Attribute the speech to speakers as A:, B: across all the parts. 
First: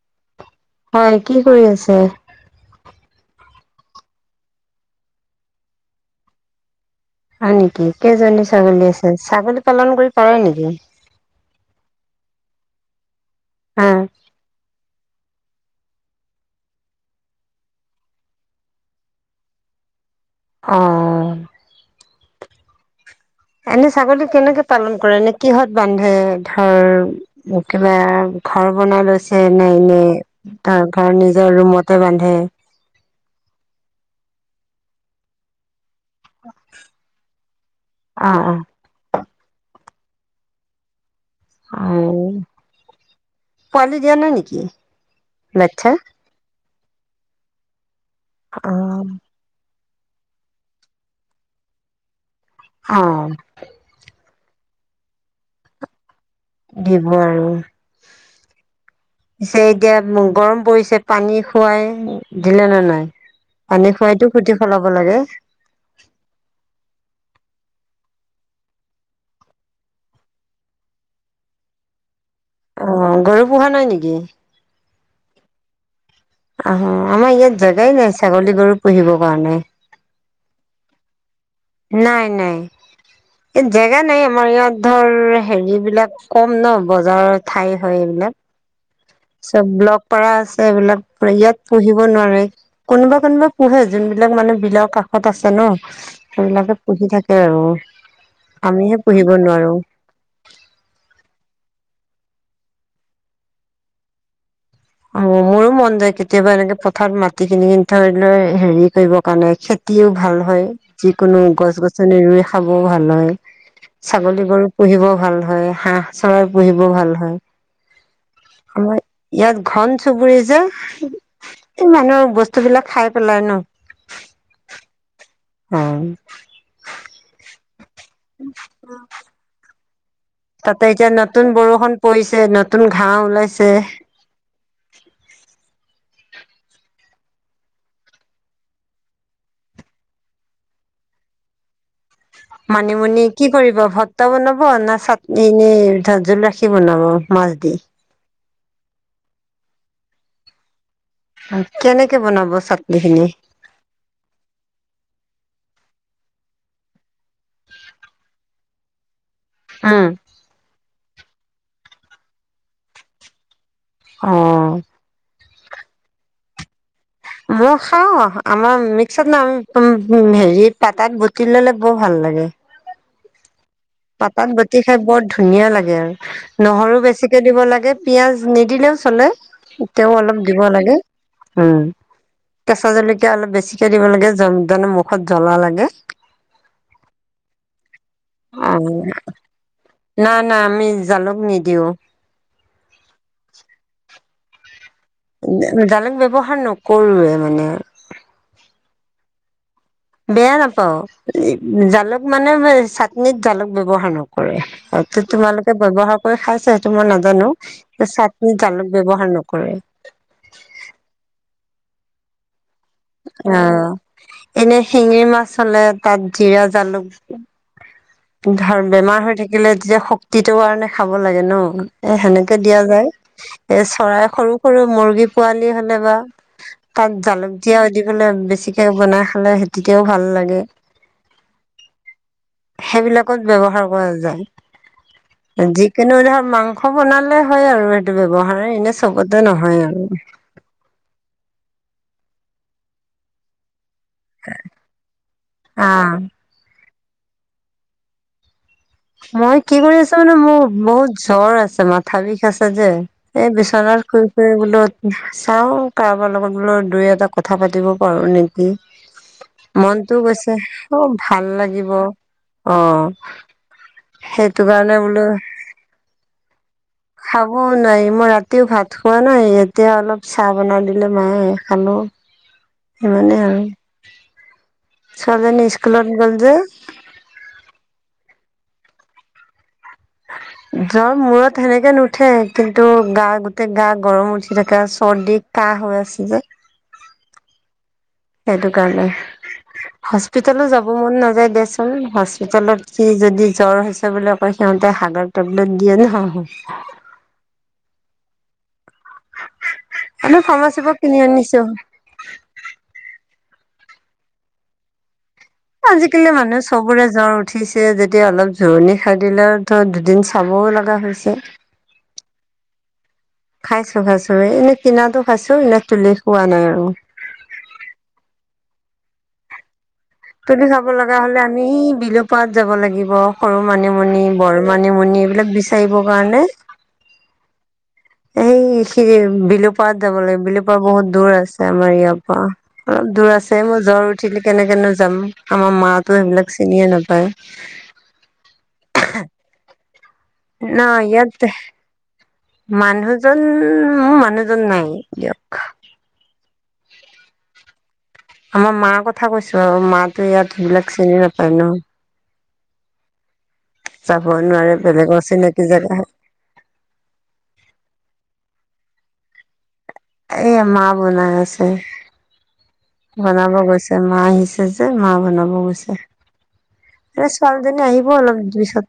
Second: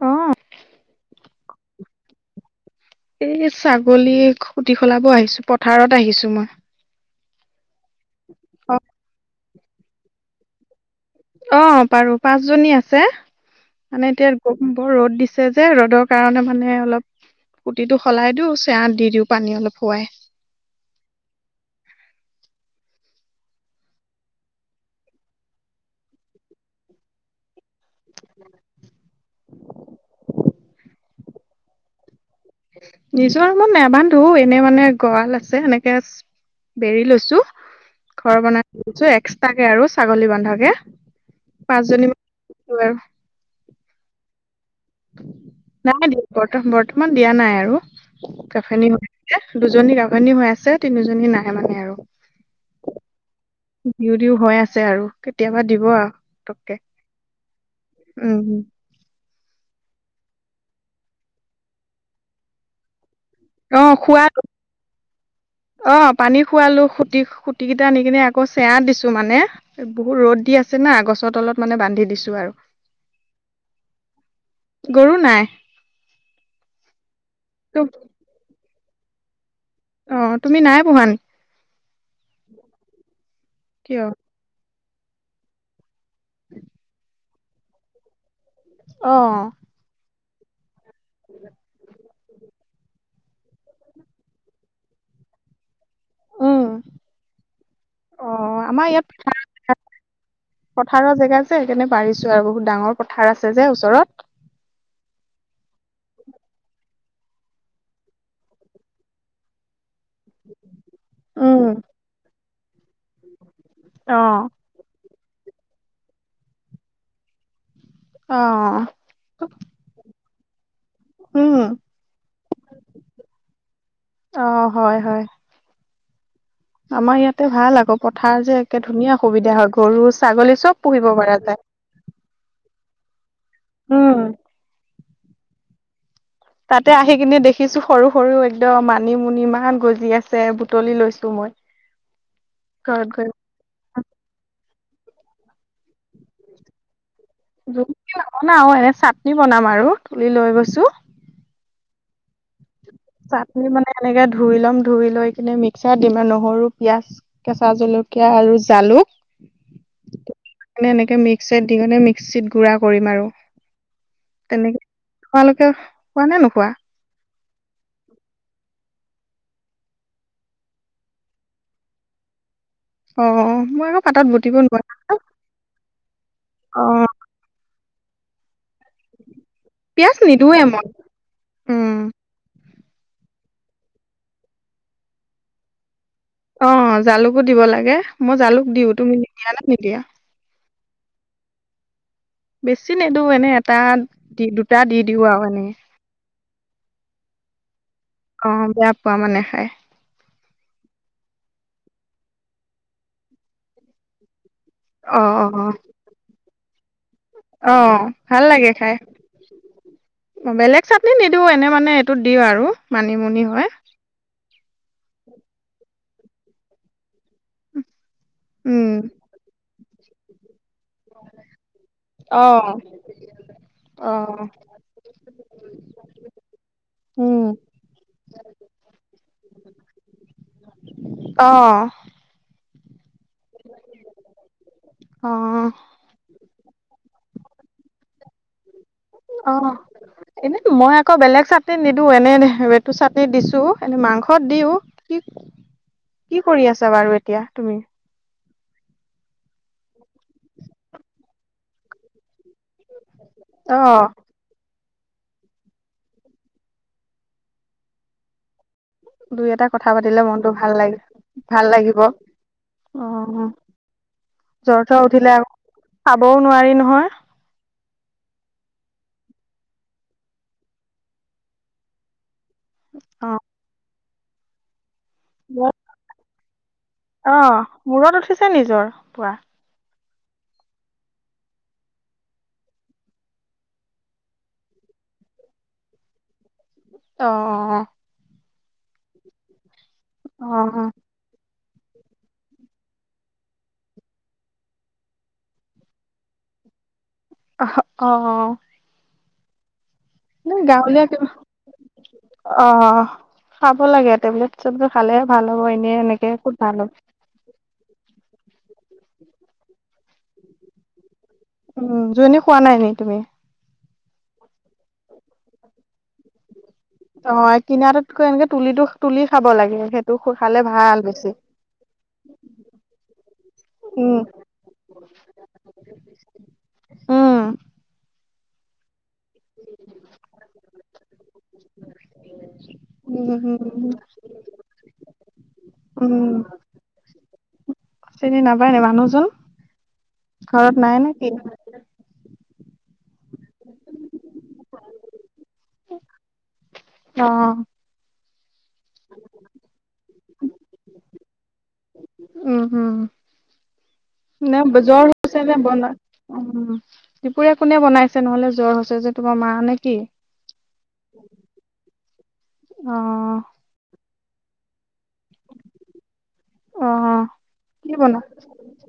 A: অ'।
B: হয়, কি কৰি আছে?
A: এই ছাগলী খুটি সলাব আহিছো, পথাৰত আহিছো মই।
B: হয় নেকি? কেইজনী
A: অ
B: ছাগলী আছে, ছাগলী পালন কৰি পাৰে নেকি?
A: অ', পাৰোঁ, পাঁচ জনী আছে
B: হা
A: মানে এতিয়া বৰ ৰ'দ দিছে যে, ৰ'দৰ কাৰণে মানে অলপ খুটিটো সলাই দিওঁ, চেয়াত দি দিওঁ পানী অলপ শোৱাই।
B: অ'। এনে ছাগলী কেনেকে পালন কৰে? নে কিহত বান্ধে ধৰ [unintelligible] ঘৰ বনাই লৈছে নে এনে, ধৰ ঘৰ নিজৰ ৰুমতে বান্ধে।
A: নিজৰ ৰুমত নাবান্ধো, এনেই মানে গঁৰাল আছে এনেকে বেৰি লৈছো,
B: অ
A: ঘৰ
B: অ
A: বনাই লৈছো এক্সট্ৰাকে আৰু ছাগলী বান্ধাকে।
B: উম, পোৱালি দিয়ে নে নিদিয়ে?
A: নাই [unintelligible] ব-বৰ্তমান দিয়া নাই আৰু
B: অ
A: [unintelligible] দুজনী গাঁভনী হৈ আছে, তিনিজনী নাহে মানে আৰু।
B: অ'।
A: দিও দিও হৈ আছে আৰু কেতিয়াবা দিব আৰু। পতককে
B: দিব আৰু।
A: উম,
B: পিছে এতিয়া গৰম পৰিছে, পানী খুৱাই দিলে নে নাই? পানী
A: অ',
B: খোৱাইতো
A: খোৱালো
B: খুটি সলাব লাগে।
A: অ', পানী খোৱালো, খুটি-খুটি কেইটা আনি কিনে আকৌ চেয়া দিছো মানে। বহুত ৰ'দ দি আছে না, গছৰ তলত মানে বান্ধি দিছো আৰু।
B: অ', গৰু পোহা নাই নেকি?
A: গৰু নাই।
B: আহ, আমাৰ ইয়াত
A: ত
B: জেগাই নাই ছাগলী, গৰু পুহিব কাৰণে।
A: অ', তুমি নাই পোহা নি
B: নাই নাই এই জেগা
A: কিয়
B: নাই আ। আমাৰ ইয়াত ধৰ হেৰি বিলাক কম ন বজাৰৰ ঠাই হয় এইবিলাক।
A: অ।
B: ব্লগ পাৰা আছে এইবিলাক ইয়াত পঢ়িব নোৱাৰে কোনোবা কোনোবা। পোহে যোনবিলাক মানে বিলৰ কাষত আছে ন।
A: উম,
B: সেইবিলাকে পুহি থাকে আৰু
A: অ', আমাৰ
B: আমিহে
A: ইয়াত
B: পুহিব নোৱাৰো।
A: পথাৰৰ জেগা যে সেইকাৰণে পাৰিছো আৰু বহুত ডাঙৰ পথাৰ আছে যে ওচৰত।
B: অ মোৰো মন যায় কেতিয়াবা এনেকে পথাৰত মাটি কিনি কিিনি ধৰি লৈ হেৰি কৰিবৰ কাৰণে খে। [inaudible] অ মোৰো মন যায় উম উম মোৰো মন যাই কেতিয়াবা এনেকে পথাৰত মাটি কিনি কিনি
A: উম,
B: ধৰি লৈ হেৰি কৰিবৰ কাৰণে খে। কুতিও ভাল হয় যিকোনো গছ গছনি ৰুই খাবও
A: অ',
B: ভাল হয় ছাগলী গৰুক। খেতিও ভাল হয় যিকোনো গছ গছনি ৰুই খাবও ভাল হয় ছাগলী গৰুক। পুহিব ভাল হয় হাহঁ চৰাই পুহিব
A: অ',
B: ভাল হয় আমাৰ ইয়াত। ঘন চুবুৰি যে
A: উম,
B: এই মানুহৰ বস্তু বিলাক খাই পেলাই ন।
A: অ হয় হয়।
B: অ।
A: আমাৰ ইয়াতে ভাল আকৌ পথাৰ যে একে ধুনীয়া সুবিধা হয় গৰু ছাগলী চব
B: তাতে এতিয়া
A: পুহিব পৰা
B: নতুন
A: যায়।
B: বৰষুণ পৰিছে নতুন ঘাঁ ওলাইছে।
A: উম, তাতে আহি কিনে দেখিছো সৰু সৰু একদম মানিমুনি ইমান গজি আছে বুটলি লৈছো মই। [unintelligible] ঘৰত
B: মানিমুনি
A: গৈ
B: কি কৰিব ভত্তা বনাব না চাট এনেই জোল ৰাখি বনাব। মাছ দি
A: [unintelligible] নৱনাও এনে চাটনি বনাম আৰু তুলি লৈ গৈছো।
B: কেনেকে বনাব চাটনি খিনি।
A: চাটনি মানে এনেকে ধুই ল'ম ধুই লৈ কিনে মিক্সাৰত দিম আৰু নহৰু পিঁয়াজ। কেঁচা জলকীয়া আৰু জালুক।
B: উম
A: এনেকে মিক্স দিনে মিক্সিত গুড়া কৰিম আৰু।
B: অ।
A: তেনেকে তোমালোকে খোৱা নে নোখোৱা
B: মই খাওঁ আমাৰ মিক্সাৰ নাই হেৰিত পাতাত বতিললে বৰ ভাল লাগে
A: অহ মই আৰু
B: পাতাত বতি খাই বৰ ধুনীয়া লাগে আৰু
A: অ
B: নহৰু বেছি দিব লাগে পিয়াজ নিদিলেও চলে
A: পিয়াজ
B: তেও অলপ
A: নিদোৱে
B: দিব
A: মই
B: লাগে উম কেঁচা জলকীয়া অলপ বেছিকে দিব লাগে জানে মুখত জ্বলা লাগে
A: অহ জালুকো দিব লাগে মই জালুক দিও তুমি দিয়া না নিদিয়া
B: না না আমি জালুক নিদিওঁ
A: বেছি নিদিও এনে এটা দি দিও দুটা দি দিওঁ আৰু এনে
B: জালুক ব্যৱহাৰ নকৰোৱে মানে
A: অহ বেয়া পোৱা মানে খাই
B: বেয়া নাপাও জালুক মানে মই চাটনিত জালুক ব্যৱহাৰ নকৰে
A: অ
B: টো
A: অ অ
B: তোমালোকে ব্যৱহাৰ কৰি খাইছা এইটো মই নাজানো
A: অ ভাল
B: চাটনিত
A: লাগে খাই
B: জালুক ব্যৱহাৰ নকৰে
A: বেলেগ চাটনিত নিদিও এনে মানে এইটোত দিওঁ আৰু মানিমুনি হয়
B: অহ এনে শিঙি মাছ হলে তাত জিৰা জালুক ধৰ
A: উম
B: বেমাৰ হৈ থাকিলে তেতিয়া শক্তিটোৰ কাৰণে খাব লাগে ন এ
A: অ
B: সেনেকে দিয়া যায় এ
A: অ
B: চৰাই সৰু সৰু মুৰ্গী পোৱালি হ'লে বা তাত
A: উম
B: জালুক দিয়া দি পেলাই বেছিকে বনাই খালে সেই তেতিয়াও ভাল লাগে।
A: অ
B: সেইবিলাকত ব্যৱহাৰ কৰা যায়,
A: অ
B: যি কিন্তু ধৰ মাংস বনালে হয় আৰু সেইটো ব্যৱহাৰ এনে চবতে
A: অঁহ
B: নহয় আৰু।
A: এনে মই আকৌ বেলেগ চাট নিদিও এনে এইটো চাটনিত দিছো, এনে মাংসত দিও কি
B: আহ
A: কি কৰি আছা বাৰু এতিয়া তুমি?
B: মই কি কৰি আছো মানে মোৰ বহুত জ্বৰ আছে মাথা বিষ আছে যে। এ
A: অ
B: বিচনাত শুই বোলো চাওঁ কাৰোবাৰ লগত বোলো দুই এটা কথা পাতিব পাৰো নেক
A: দুই এটা কথা পাতিলে
B: মনটো গৈছে
A: ভাল লাগে
B: অহ ভাল লাগিব
A: অ
B: অহ।
A: জ্বৰ থৰ উঠিলে আৰু খাবও নোৱাৰি নহয়।
B: খাবও নোৱাৰি, মই ৰাতিও ভাত খোৱা নাই এতিয়া অলপ চাহ বনাই দিলে মায়ে খালো।
A: অ
B: সিমানে আৰু। ছোৱালী জনী স্কুলত গ'ল যে।
A: অঁহ মূৰত উঠিছে নি জ্বৰ পোৰা?
B: জ্বৰ মূৰত সেনেকে নুঠে কিন্তু গা গোটেই গা গৰম উঠি থাকে আৰু চৰ্দি কাহ হৈ আছে যে।
A: অঁ অঁ অঁ।
B: সেইটো কাৰণে,
A: অ
B: হস্পিতালো
A: অ
B: যাব মন নাযায় দিয়াচ হস্পিতেলত সি যদি জ্বৰ হৈছে বুলি কয় সিহঁতে হাগাৰ টেবলেট দিয়ে নহয়।
A: অহ অঁ।
B: আমি ফাৰ্মাচীৰ পৰা
A: গাঁৱলীয়া
B: কিনি
A: কিবা
B: আনিছো
A: অহ খাব লাগে টেবলেট। চবতো খালেহে ভাল হব' এনে এনেকে
B: আজিকালি
A: ক'ত
B: মানুহ
A: ভাল হ'ব।
B: চবৰে জ্বৰ উঠিছে যেতিয়া অলপ জোৰণি খায় দিলেও ধৰ দুদিন চাবও লগা হৈছে।
A: উম জোৰণী খোৱা নাই নেকি তুমি?
B: খাইছো খাইছো এনে কিনাটো খাইছো, এনেই তুলি খোৱা নাই আৰু।
A: অহ কিনাটোতকৈ এনেকে তুলিটো তুলি খাব লাগে হেট
B: তুলি খাব লগা হলে আমি বিলোপাৰত যাব লাগিব, সৰু
A: উম
B: মানিমুনি বড় মানিমুনি এইবিলাক বিচ চাৰিব কাৰনে।
A: উম।
B: ই বিলুপাৰত যাব লাগে বিলুপাৰ বহুত দূৰ আছে আমাৰ ইয়াৰ পৰা। অলপ দূৰ
A: উম
B: আছে মই
A: উম
B: জ্বৰ উঠিলি কেনেকেনো যাম, আমাৰ মাতো
A: উম
B: সেইবিলাক চিনিয়ে নাপায়।
A: চিনি নাপায় নি মানুহজন
B: ন
A: ঘৰত নাই নেকি?
B: ইয়াত মানুহজন মোৰ মানুহজন নাই দিয়ক।
A: অঁ।
B: আমাৰ মাৰ কথা কৈছো আৰু মাতো ইয়াত সেইবিলাক চিনি নাপায় ন।
A: উম উম
B: যাবই নোৱাৰে বেলেগৰ অচিনাকি জেগা হয়।
A: অ, দুপুৰীয়া কোনে বনাইছে নহলে জ্বৰ হৈছে যে তোমাৰ মা নেকি?
B: এই মা বনাই আছে।
A: অঁ।
B: বনাব গৈছে মা আহিছে যে মা বনাব গৈছে।
A: অ
B: এই ছোৱালীজনী
A: কি
B: আহিব
A: বনা
B: অলপ পিছত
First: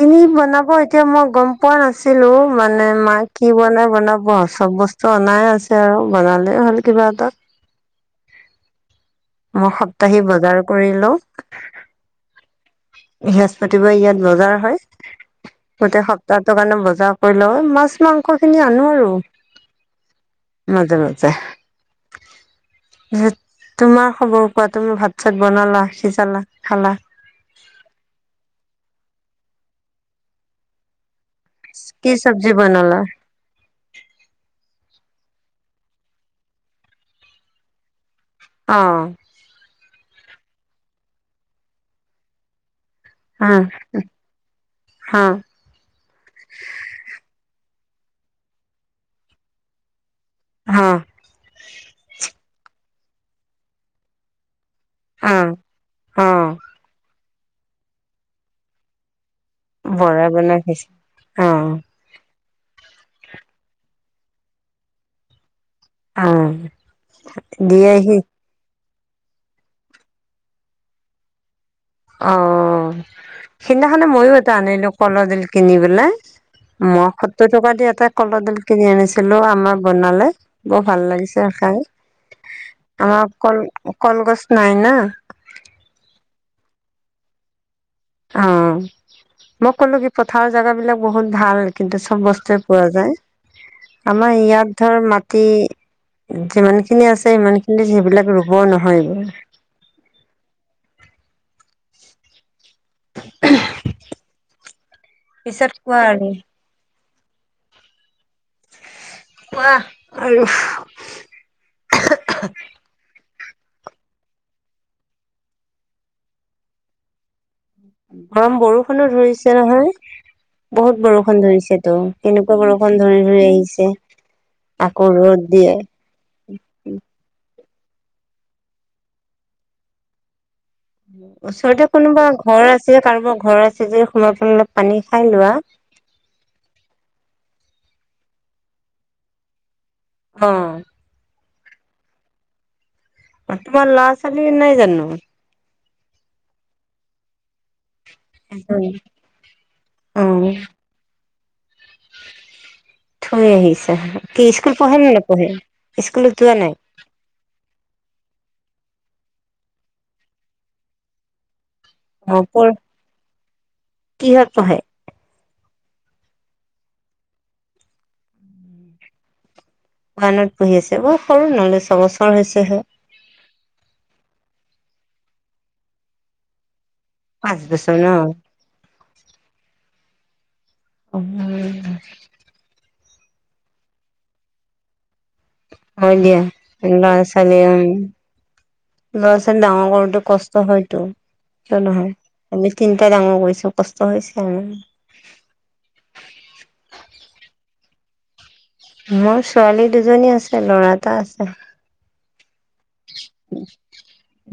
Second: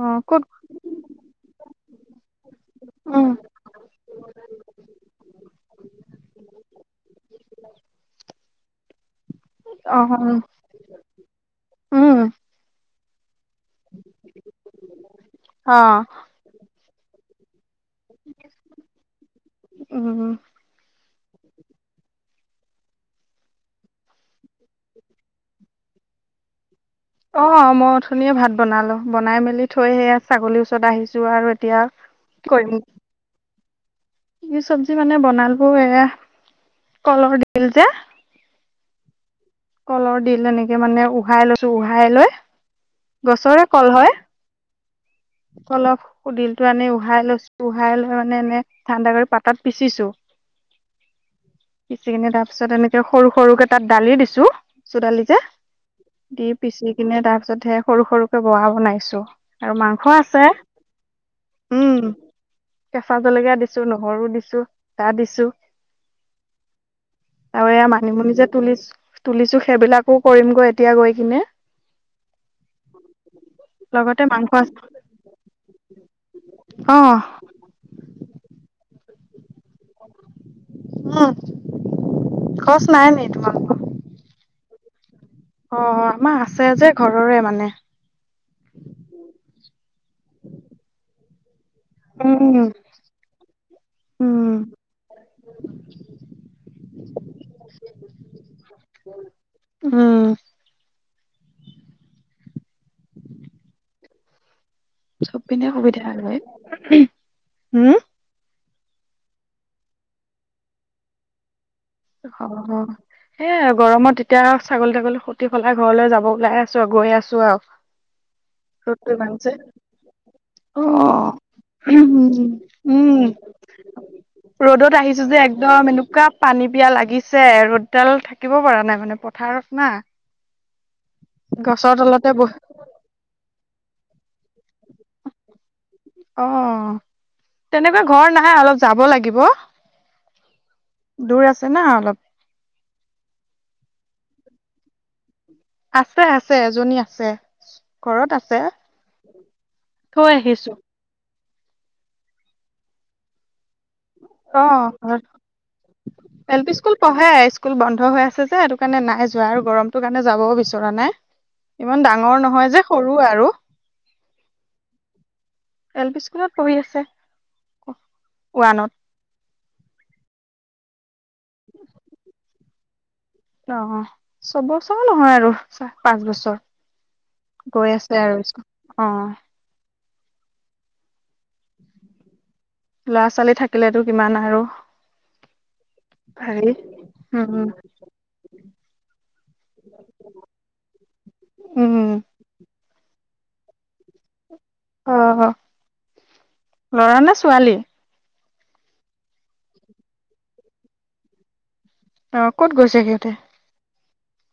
A: অ ক'ত
B: বনাবই এতিয়া মই গম পোৱা নাছিলো মানে মা
A: উম
B: কি বনাই বনাব আও চব বস্তু অনাই আছে। ছে আৰু বনালে হ'ল কিবা এটা। মই
A: অ
B: সপ্তাহি
A: উম
B: বজাৰ কৰি লওঁ
A: উম,
B: বৃহস্পতিবাৰে ইয়াত বজাৰ হয়,
A: অ
B: গোটেই সপ্তাহটোৰ কাৰণে বজাৰ কৰি লওঁ, মাছ মাংসখিনি আনো আৰু।
A: [inaudible]
B: মাজে, মাজে। যে, তোমাৰ খবৰ কোৱা তুমি ভাত, চাত বনালা, সিজালা, খালা?
A: অ', মই অথনিয়ে ভাত বনালো, বনাই মেলি থৈ হেয়া ছাগলীৰ ওচৰত আহিছো আৰু এতিয়া
B: কি চব্জি বনালা?
A: কি চব্জি মানে বনালো, এয়া কলৰ দিল যে।
B: অ'।
A: কলৰ দিল, এনেকে মানে উহাই লৈছোঁ, উহাই লৈ
B: হ
A: গছৰে কল হ'য়।
B: হ
A: কলৰ দিলটো আনি উহাই লৈছোঁ, উহাই লৈ মানে এনে ঠাণ্ডা কৰি পাতত পিচিছোঁ।
B: অ'।
A: পিচি কিনে তাৰপিছত এনেকে সৰু সৰুকে তাত দালি দিছো, মচোৰ দালি
B: অ
A: যে
B: অ
A: দি পিচি কিনে, তাৰপিছতহে সৰু সৰুকে বৰা বনাইছোঁ। আৰু মাংস
B: বৰা
A: আছে,
B: বনাই খাইছে অ
A: উম। কেঁচা জলকীয়া দিছো, নহৰু দিছো, আদা দিছো।
B: উম,
A: আৰু এয়া
B: দিয়েহি।
A: মানিমুনি যে তুলিছ, তুলিছো সেইবিলাকো কৰিম গৈ এতিয়া গৈ কিনে।
B: অ'। সেইদিনাখনেনে
A: লগতে
B: মইয়ো এটা
A: মাংস আছে।
B: আনিলো কলডিল কিনি পেলাই,
A: অ
B: মই সত্তৰ টকা দি এটা কলডিল কিনি আনিছিলো আমা বনালে, বৰ ভাল
A: উম
B: লাগিছে খাই,
A: খৰচ নাই নি
B: আমাৰ কল
A: তোমালোকৰ
B: কলগছ নাই না।
A: অ', আমাৰ আছে যে ঘৰৰে মানে।
B: অ', মই ক'লো কি পথাৰ জেগা বিলাক বহুত ভাল। কিন্তু চব বস্তুৱে
A: উম
B: পোৱা যায়, আমাৰ
A: উম
B: ইয়াত ধৰ মাটি যিমানখিনি আছে, ইমান খিনি সেইবিলাক ৰুব নহয় গৈ।
A: উম।
B: [unintelligible]
A: চব পিনে
B: পিছত কোৱা
A: সুবিধা
B: আৰু।
A: হ'য়, হম?
B: কোৱা [unintelligible]
A: অ'। হে আৰু গৰমত এতিয়া ছাগলী তাগলী সুতি সলাই ঘৰলৈ যাব ওলাই আছো আৰু গৈ আছো আৰু।
B: [unintelligible] বৰষুণো
A: ৰ'দটো ইমানছে
B: ধৰিছে নহয়।
A: অ
B: বহুত বৰষুণ ধৰিছেটো, কেনেকুৱা বৰষুণ ধৰি-
A: উম
B: ধৰি আহিছে।
A: ৰ'দত
B: আকৌ
A: আহিছো যে
B: ৰ'দ দিয়ে।
A: একদম এনেকুৱা পানী পিয়া লাগিছে ৰ'দডাল থাকিব পৰা নাই মানে, পথাৰত না।
B: ওচৰতে
A: গছৰ
B: কোনোবা
A: তলতে বহ
B: ঘৰ আছে, কাৰোবাৰ ঘৰ আছে যদি সোমায় পেলাই অলপ পানী খাই লোৱা।
A: অ', তেনেকুৱা ঘৰ নাই অলপ যাব লাগিব।
B: অ'।
A: দূৰ আছে না অলপ।
B: তোমাৰ ল'ৰা ছোৱালী নাই জানো?
A: আছে- আছে এজনী আছে ঘৰত আছে
B: অ
A: থৈ আহিছো।
B: থৈ আহিছা কি
A: অ
B: স্কুল পঢ়ে নে
A: ঘৰত
B: নেপঢ়ে স্কুলত যোৱা
A: এল পি
B: নাই?
A: স্কুল পঢ়ে স্কুল বন্ধ হৈ আছে যে সেইটো কাৰণে নাই যোৱা আৰু গৰমটো কাৰণে যাবও বিচৰা নাই। ইমান ডাঙৰ
B: অ
A: নহয়
B: পৰ
A: যে সৰু আৰু।
B: কিহত পঢ়ে?
A: এল পি স্কুলত পঢ়ি আছে, ওৱানত।
B: ওৱানত পঢ়ি আছে। অ, সৰু নহলে ছবছৰ হৈছেহে।
A: অ- অ চবছৰ নহয় আৰু চাহ পাঁচ বছৰ।
B: পাঁচ
A: গৈ
B: বছৰ ন
A: আছে
B: উম,
A: আৰু ইস্কুল, অ।
B: [inaudible]
A: ল'ৰা- ছোৱালী থাকিলেটো কিমান আৰু
B: হয় দিয়া,
A: হেৰি
B: লৰা- ছোৱালী উম ল'ৰা- ছোৱালী ডাঙৰ কৰোতে কষ্ট হয়টো কিয় নহয়।
A: উম
B: আমি তিনিটাই ডাঙৰ কৰিছোঁ। কষ্ট হৈছে আৰু।
A: অ, হ, ল'ৰা নে ছোৱালী?
B: মোৰ ছোৱালী দুজনী আছে, ল'ৰা এটা আছে।
A: অ, ক'ত গৈছে সি?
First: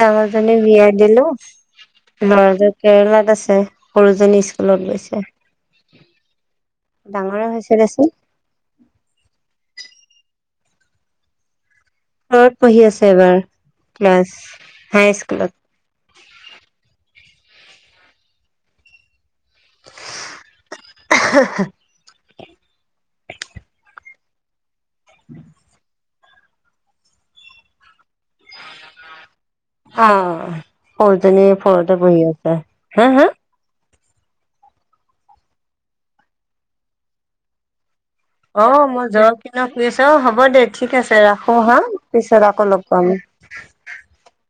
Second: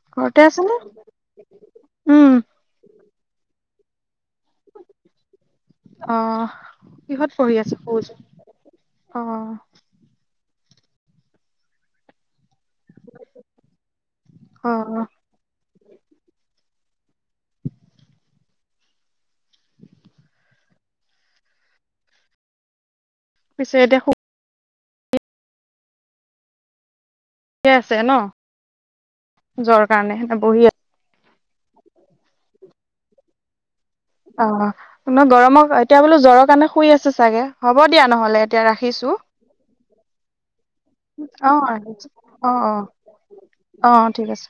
B: ডাঙৰজনি বিয়া দিলো।
A: উম
B: ল'ৰা জন কেৰেলাত আছে, সৰুজনী ইচ - স্কুলত গৈছে।
A: অ কিহত
B: ডাঙৰে
A: পঢ়ি আছে
B: হৈছে দেচোন।
A: সৰুজন অ।
B: পঢ়ি আছে এবাৰ ক্লাছ
A: অ
B: হাই স্কুলত। [inaudible]
A: পিছে এতিয়া সুক -
B: [inaudible]
A: ঠিকে আছে ন। জ্বৰ
B: অ,
A: কাৰণে নে বহি
B: সৰুজনীৰ ফৰতে পঢ়ি আছে হে - হে?
A: অ, গৰমত এতিয়া বোলো জ্বৰৰ কাৰণে শুই আছে চাগে, হ'ব দিয়া নহ'লে। এতিয়া
B: অ, মই
A: ৰাখিছো
B: জ্বৰ কিনা শুই আছোঁ। অ, হ'ব দে ঠিক আছে
A: অ
B: ৰাখো হা। পিছত আকৌ লগ পাম।
A: অঁ ঠিক আছে।